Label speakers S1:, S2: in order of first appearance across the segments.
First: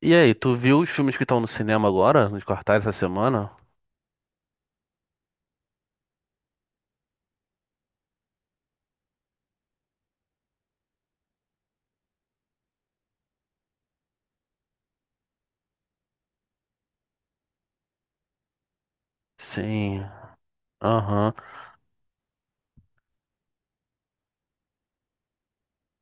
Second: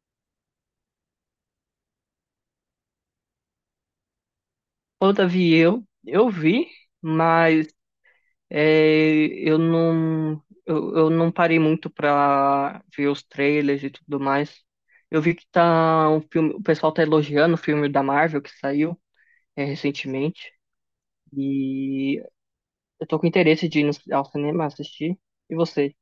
S1: E aí, tu viu os filmes que estão no cinema agora, nos cartazes essa semana?
S2: Ô, Davi, eu vi, mas é, eu não eu não parei muito pra ver os trailers e tudo mais. Eu vi que tá um filme, o pessoal tá elogiando o filme da Marvel que saiu,
S1: Sim,
S2: recentemente,
S1: aham.
S2: e eu tô com interesse de ir ao cinema assistir. E você?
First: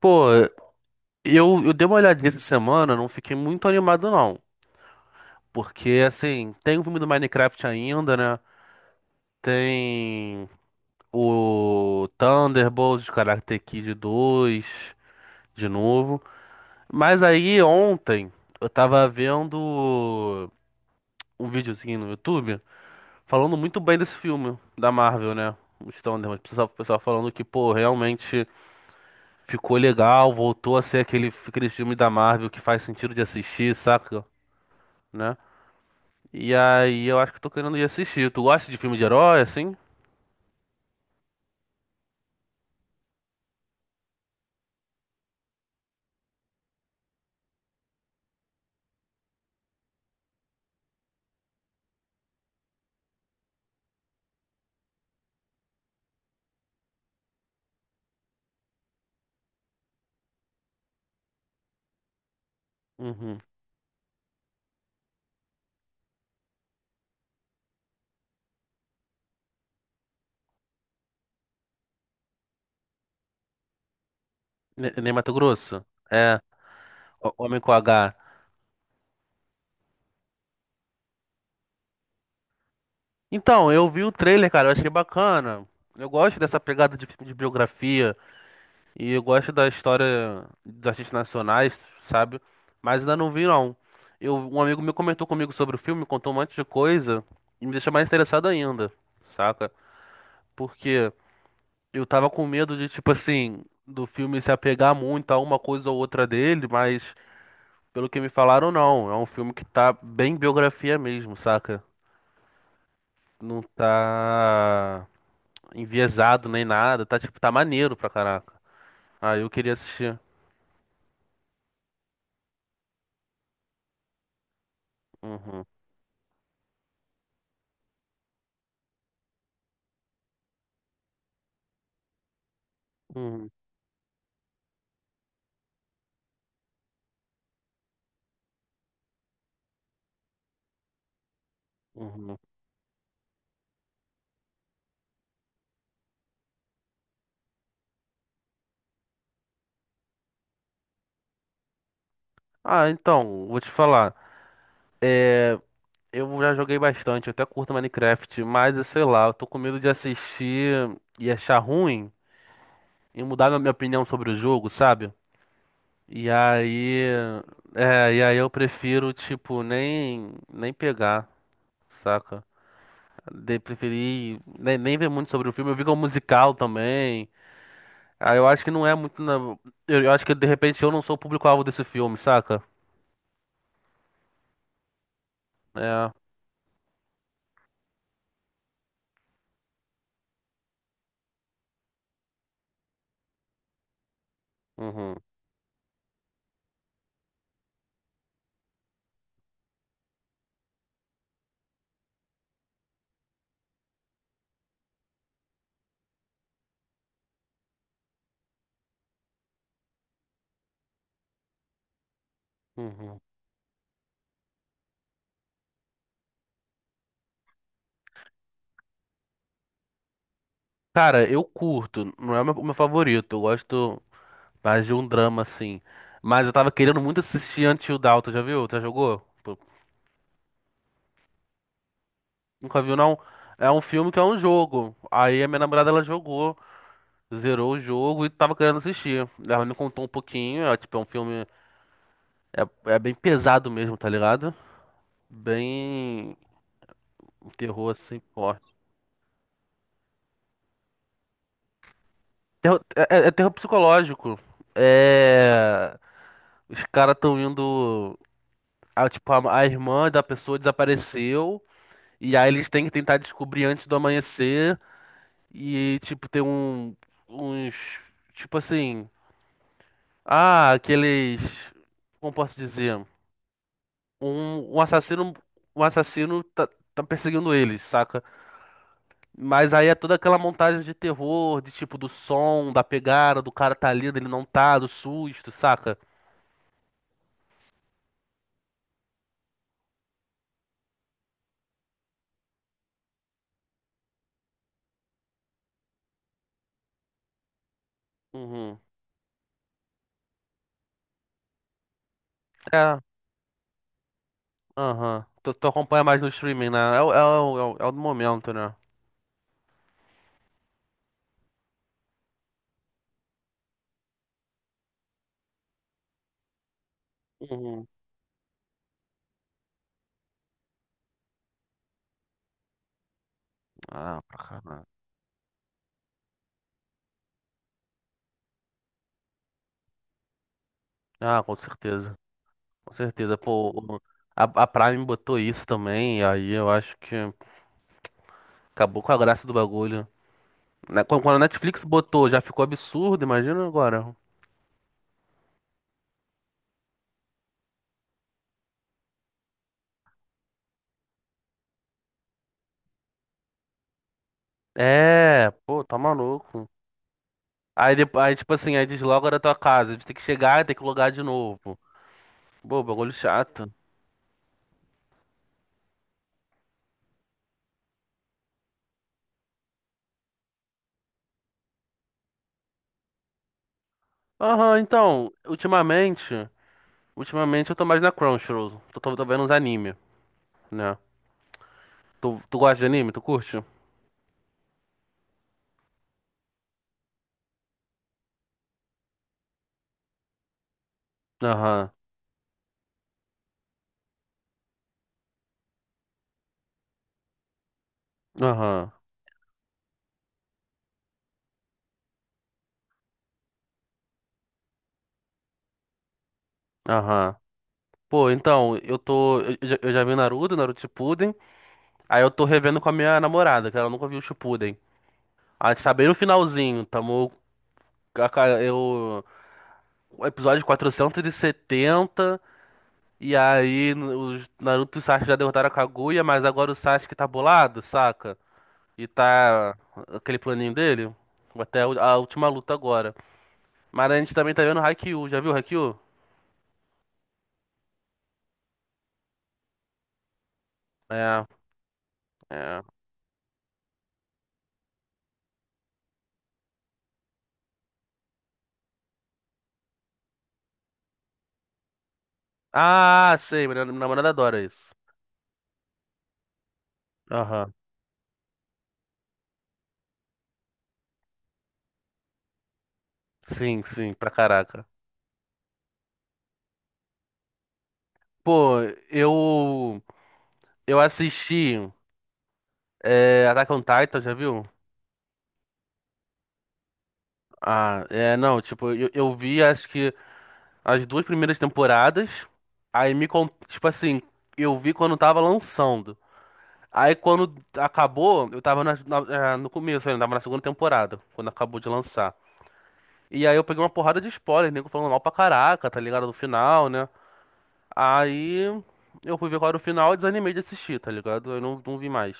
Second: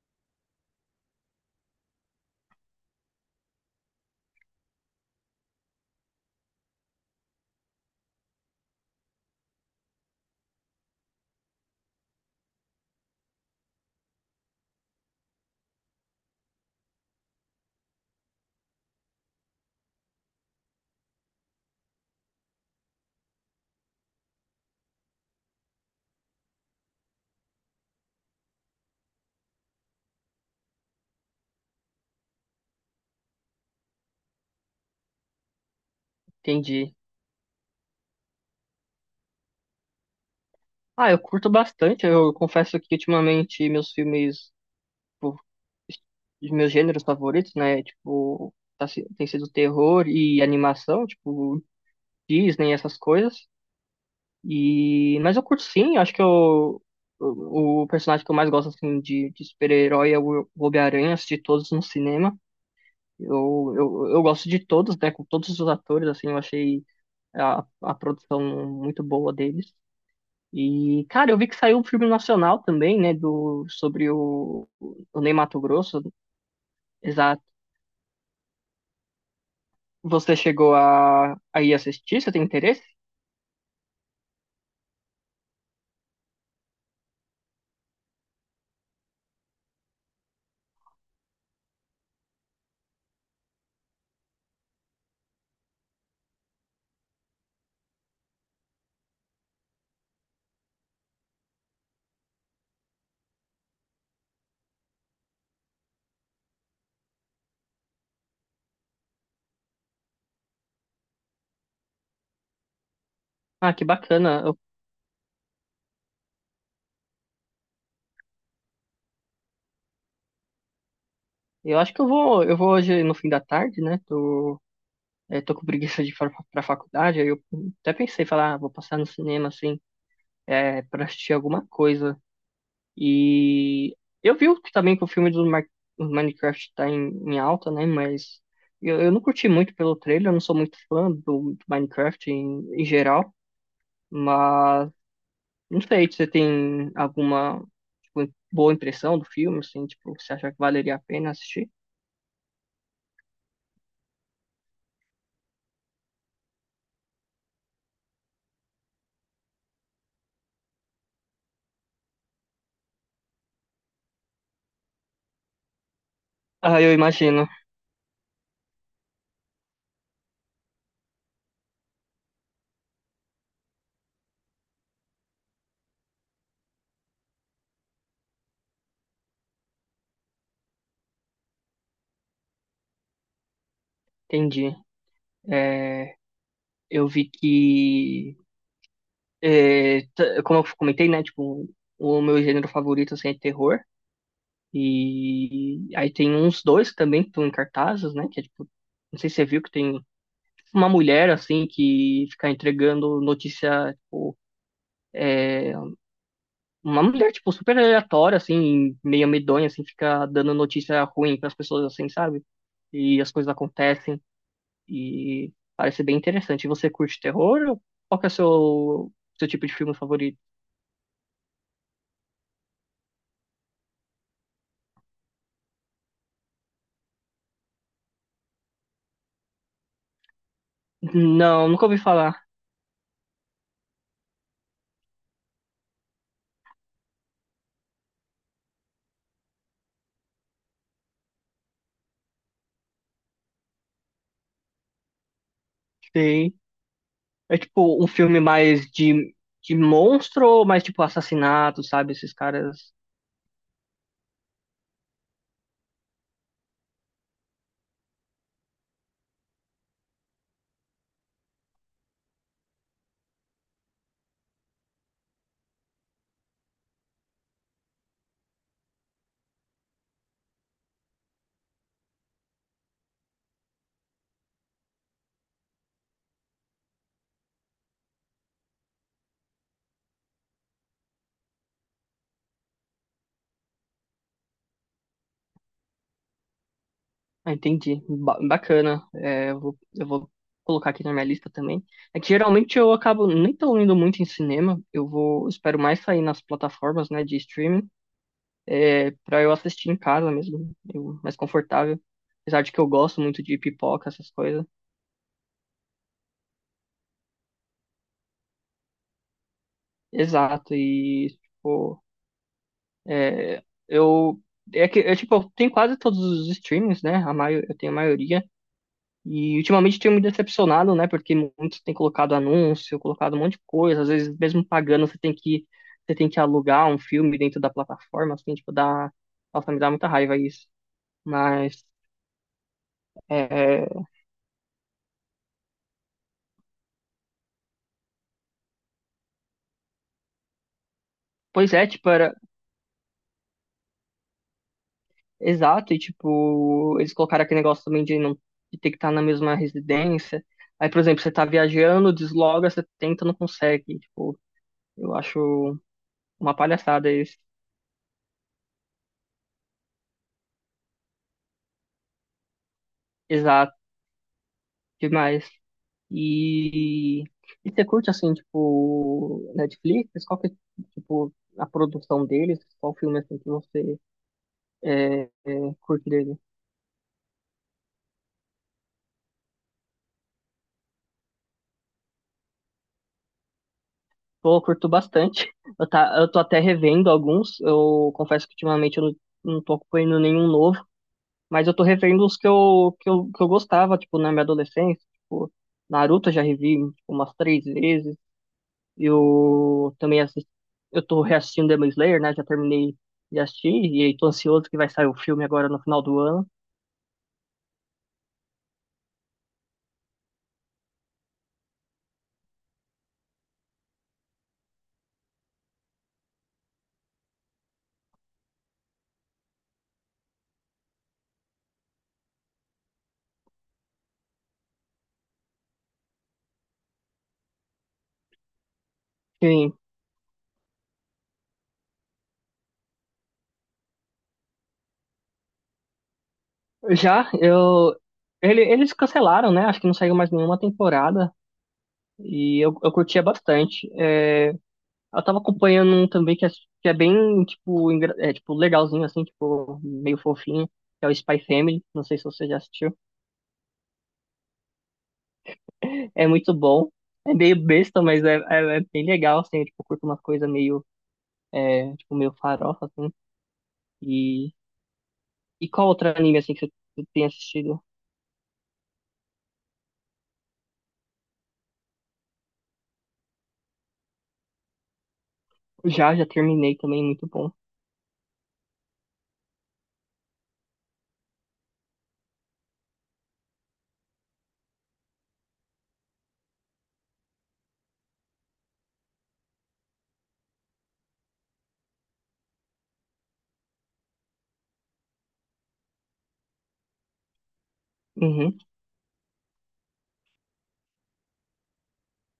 S1: Pô, eu dei uma olhadinha essa semana, não fiquei muito animado não. Porque, assim, tem o filme do Minecraft ainda, né? Tem o Thunderbolts, Karate Kid 2, de novo. Mas aí, ontem, eu tava vendo um videozinho no YouTube falando muito bem desse filme da Marvel, né? Os Thunderbolts. O pessoal falando que, pô, Ficou legal, voltou a ser aquele filme da Marvel que faz sentido de assistir, saca? Né? E
S2: Entendi.
S1: aí eu acho que tô querendo ir assistir. Tu gosta de filme de herói, assim?
S2: Ah, eu curto bastante. Eu confesso que ultimamente meus filmes, tipo, os meus gêneros favoritos, né, tipo, tem sido terror e animação, tipo Disney, essas coisas. E... Mas eu curto sim, acho que eu, o personagem que eu mais gosto assim, de super-herói é o Homem-Aranha, assisti todos no cinema.
S1: Uhum.
S2: Eu gosto de todos, né? Com todos os atores, assim, eu achei a produção muito boa deles. E, cara, eu vi que saiu um filme nacional também, né? Sobre
S1: Ney
S2: o Ney
S1: Matogrosso?
S2: Matogrosso.
S1: É,
S2: Exato.
S1: Homem com H.
S2: Você chegou a ir assistir? Você tem interesse?
S1: Então, eu vi o trailer, cara, eu achei bacana. Eu gosto dessa pegada de filme de biografia e eu gosto da história dos artistas nacionais, sabe? Mas ainda não vi, não. Um amigo meu comentou comigo sobre o filme, contou um monte de coisa e me deixou mais interessado ainda, saca? Porque Eu tava com medo de, tipo assim, do filme se apegar muito a uma coisa ou outra dele, mas pelo que me falaram, não. É um filme que tá bem biografia mesmo, saca? Não
S2: Ah, que bacana.
S1: tá enviesado nem nada, tá tipo, tá maneiro pra caraca. Ah, eu queria assistir.
S2: Eu acho que eu vou hoje no fim da tarde, né? Tô, eu tô
S1: Uhum,
S2: com preguiça de ir pra faculdade, aí eu até pensei, falar, ah, vou passar no cinema, assim, pra assistir alguma coisa.
S1: uhum,
S2: E eu vi também que o filme do Minecraft tá em alta, né? Mas eu não curti muito pelo trailer, eu não sou muito fã do Minecraft
S1: uhum.
S2: em geral. Mas não sei você tem alguma, tipo, boa impressão do filme, assim, tipo, você acha que valeria a pena assistir?
S1: Ah, então, vou te falar. É, eu já joguei bastante, eu até curto Minecraft, mas eu sei lá, eu tô com medo de assistir e achar ruim e mudar minha opinião sobre o jogo, sabe? E
S2: Ah, eu
S1: aí,
S2: imagino,
S1: e aí eu prefiro, tipo, nem pegar, saca? De preferi nem ver muito sobre o filme. Eu vi que é um musical também. Aí eu acho que não é muito. Na- Eu acho que de repente eu não sou o público-alvo desse filme, saca?
S2: entendi.
S1: É.
S2: É, eu vi que é, como eu comentei, né? Tipo, o meu gênero favorito assim, é terror.
S1: Uhum,
S2: E aí tem uns dois também que estão em cartazes, né? Que é tipo, não sei se você viu que tem uma mulher assim que fica entregando notícia, tipo, é, uma mulher tipo super aleatória assim, meio medonha assim, fica dando notícia ruim para as pessoas assim, sabe?
S1: uhum.
S2: E as coisas acontecem e parece bem interessante. E você curte terror? Ou qual que é o seu tipo de filme favorito?
S1: Cara, eu curto. Não é o meu favorito. Eu gosto mais de um drama, assim. Mas eu tava querendo muito assistir Until Dawn. Tu já viu? Tu já jogou? Pô,
S2: Não, nunca ouvi falar.
S1: nunca viu, não? É um filme que é um jogo. Aí a minha namorada ela jogou. Zerou o jogo e tava querendo assistir. Ela me contou um pouquinho, tipo, é um filme. É bem pesado mesmo, tá ligado? Bem.
S2: Sim. É
S1: Terror
S2: tipo um
S1: assim,
S2: filme
S1: forte.
S2: mais de monstro ou mais tipo assassinato, sabe? Esses caras.
S1: É terror psicológico. É. Os caras tão indo. A irmã da pessoa desapareceu. E aí eles têm que tentar descobrir antes do amanhecer. E, tipo, tem um. Uns. Tipo assim. Ah, aqueles. Como posso dizer? Um assassino, um assassino tá, tá perseguindo eles, saca? Mas aí é toda aquela montagem de terror, de tipo do som, da pegada, do cara tá ali, dele não tá, do susto, saca?
S2: Ah, entendi. Bacana. É, eu vou colocar aqui na minha lista também. É que geralmente eu acabo nem tão indo muito em cinema. Eu vou, espero mais sair nas plataformas, né, de streaming,
S1: Uhum.
S2: é, pra eu assistir em casa mesmo, mais confortável. Apesar de que eu
S1: É,
S2: gosto muito de pipoca, essas coisas.
S1: aham. Tu acompanha mais no streaming, né? É, é o do momento, né?
S2: Exato. E, tipo. É, eu, é que, é, tipo, eu tenho quase todos os streamings, né? Eu
S1: Uhum.
S2: tenho a maioria. E ultimamente tenho me decepcionado, né? Porque muitos têm colocado anúncio, colocado um monte de coisa. Às
S1: Ah, pra
S2: vezes, mesmo
S1: caralho.
S2: pagando, você tem que alugar um filme dentro da plataforma, assim, tipo, dá... Nossa, me dá muita raiva isso.
S1: Ah, com
S2: Mas,
S1: certeza. Com certeza.
S2: é,
S1: A a Prime botou isso também, e aí eu acho que acabou com a graça do bagulho. Né, quando a
S2: pois
S1: Netflix
S2: é, tipo,
S1: botou,
S2: era...
S1: já ficou absurdo, imagina agora.
S2: Exato, e tipo, eles colocaram aquele negócio também de não de ter que estar na mesma residência. Aí, por exemplo, você tá viajando, desloga, você tenta, não consegue. Tipo, eu
S1: É,
S2: acho
S1: pô, tá
S2: uma
S1: maluco.
S2: palhaçada isso.
S1: Aí, depo- aí tipo assim, aí desloga da tua casa. A gente tem que chegar e tem que logar de novo. Pô, bagulho chato.
S2: Exato, demais. E, e você curte, assim, tipo, Netflix? Qual que, é, tipo, a produção deles? Qual filme, assim, que você
S1: Aham,
S2: é, é,
S1: então,
S2: curte dele?
S1: ultimamente eu tô mais na Crunchyroll. Tô vendo uns anime, né? Tu gosta de anime? Tu curte?
S2: Pô, eu curto bastante. Eu, tá, eu tô até revendo alguns. Eu confesso que ultimamente eu não tô acompanhando nenhum novo. Mas eu tô
S1: Aham,
S2: revendo os que eu gostava, tipo, na minha adolescência. Tipo, Naruto eu já revi, tipo, umas três vezes.
S1: aham,
S2: Eu também assisti, eu tô reassistindo Demon Slayer, né? Já terminei de assistir e aí tô ansioso que vai sair o filme agora no final do ano.
S1: aham. Pô, então, eu tô. Eu já vi Naruto, Naruto Shippuden. Aí eu tô revendo com a minha namorada, que ela nunca viu o Shippuden. A gente tá bem no finalzinho, tamo. A ca- Eu. O episódio 470. E setenta. E aí, os Naruto e o Sasuke já derrotaram a Kaguya, mas agora o Sasuke tá bolado, saca? E
S2: Sim,
S1: tá aquele planinho dele. Até a a última luta agora. Mas a gente também tá vendo Haikyuu. Já viu Haikyuu?
S2: já eu eles cancelaram, né? Acho que não saiu mais nenhuma temporada
S1: É,
S2: e
S1: é.
S2: eu curtia bastante. É, eu tava acompanhando um também que é bem tipo é, tipo legalzinho assim, tipo meio fofinho, que é o Spy Family. Não sei se você já assistiu.
S1: Ah, sei. Minha namorada adora isso.
S2: É muito bom. É meio
S1: Aham.
S2: besta, mas é bem legal, assim, eu, tipo, curto uma coisa meio é, tipo, meio farofa, assim.
S1: Sim, sim, pra
S2: E,
S1: caraca.
S2: e qual outro anime, assim, que você tem assistido?
S1: Pô, eu. Eu assisti. É, Attack on Titan, já viu?
S2: Já terminei também, muito bom.
S1: Ah, é, não, tipo, eu vi, acho que as duas primeiras temporadas. Tipo assim, eu vi quando tava lançando. Aí quando acabou, eu tava no começo, ainda tava na segunda temporada, quando acabou de lançar. E aí eu peguei uma porrada de spoiler, nego falando mal pra caraca, tá ligado? Do final, né?
S2: Uhum.
S1: Aí eu fui ver qual era o final e desanimei de assistir, tá ligado? Eu não, não vi mais,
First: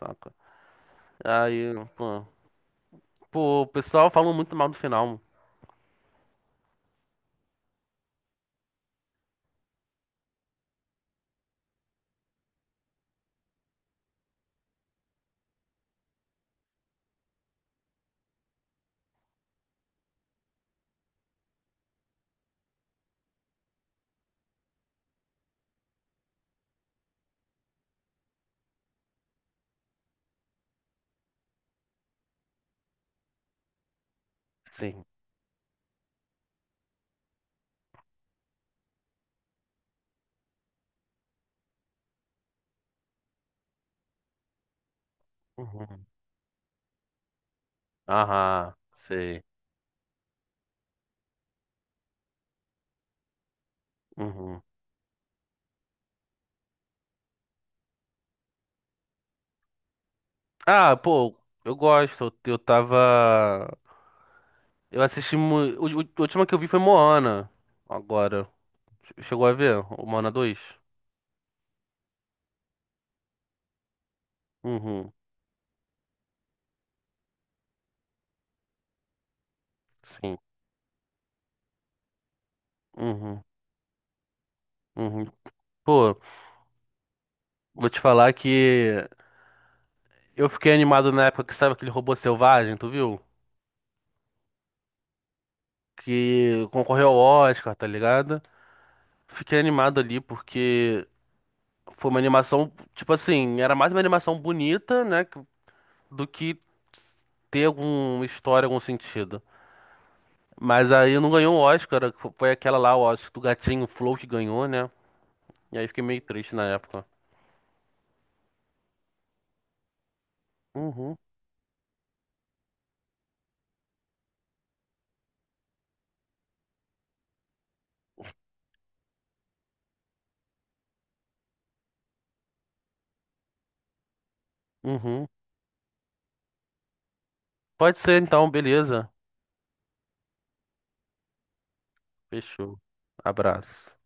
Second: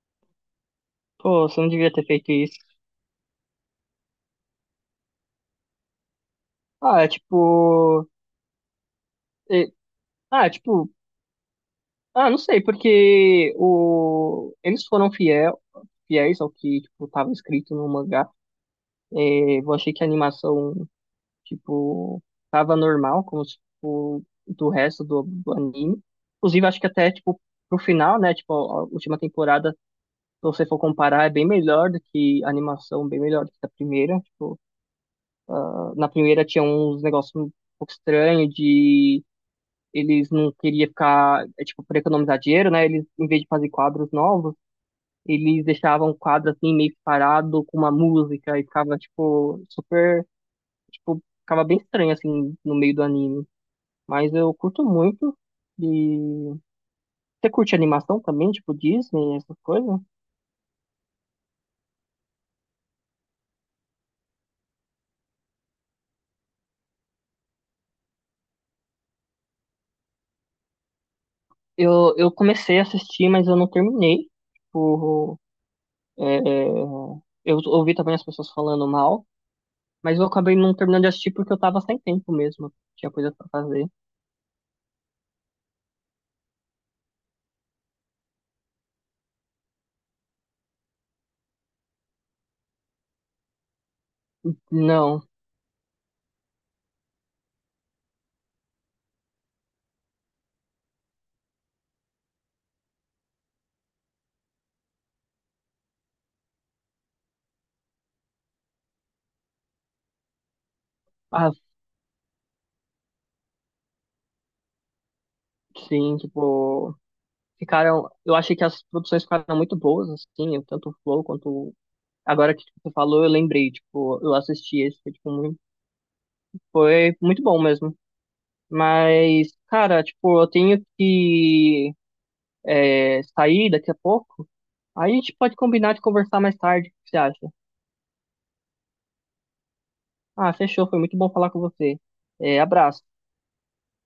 S1: saca?
S2: Pô, você não
S1: Aí,
S2: devia ter
S1: pô,
S2: feito isso.
S1: pô, o pessoal falou muito mal do final.
S2: Ah, é tipo... e- ah, é tipo... Ah, não sei, porque o... eles foram fiel, fiéis ao que, tipo, tava escrito no mangá. É, eu achei que a animação, tipo, tava normal, como, se, tipo, do resto do anime. Inclusive, acho que até, tipo, pro final, né, tipo, a última temporada, se você for comparar, é bem melhor do que a animação, bem melhor do que a primeira. Tipo,
S1: Sim.
S2: na primeira tinha uns negócios um pouco estranhos de eles não queriam ficar, é, tipo, para economizar dinheiro, né? Eles, em vez de fazer quadros novos, eles
S1: Uhum.
S2: deixavam o quadro assim meio que parado com uma música e
S1: Aham,
S2: ficava
S1: sei.
S2: tipo super, tipo, ficava bem estranho assim no meio do anime. Mas eu
S1: Uhum.
S2: curto muito. E você curte animação também, tipo Disney, essas coisas?
S1: Ah, pô, eu gosto. Eu tava. Eu assisti. Mu- o- A última que eu vi foi Moana. Agora. Chegou a ver? O Moana 2?
S2: Eu comecei a assistir, mas eu não terminei.
S1: Uhum.
S2: Tipo, É, é, eu ouvi também as pessoas falando mal, mas eu
S1: Sim.
S2: acabei não terminando de assistir porque eu tava sem tempo mesmo. Tinha coisa
S1: Uhum.
S2: pra fazer.
S1: Uhum. Pô, vou te falar que eu fiquei animado na época que sabe aquele robô selvagem, tu viu?
S2: Não.
S1: Que concorreu ao Oscar, tá ligado? Fiquei animado ali porque foi uma animação, tipo assim, era mais uma animação bonita, né, que- do que ter alguma história, algum sentido. Mas aí não
S2: Ah,
S1: ganhou o Oscar, foi aquela lá, o Oscar do gatinho Flow que ganhou, né? E aí fiquei
S2: sim,
S1: meio triste na
S2: tipo,
S1: época.
S2: ficaram. Eu achei que as produções ficaram muito boas, assim, tanto o
S1: Uhum,
S2: Flow quanto. O- Agora que você falou, eu lembrei, tipo, eu assisti esse, foi, tipo, muito, foi muito bom mesmo. Mas, cara, tipo, eu tenho que é, sair daqui a pouco. Aí a
S1: uhum.
S2: gente pode combinar de conversar mais tarde, o que você acha?
S1: Pode ser então, beleza.
S2: Ah, fechou. Foi muito bom falar com você. É,
S1: Fechou.
S2: abraço.
S1: Abraço.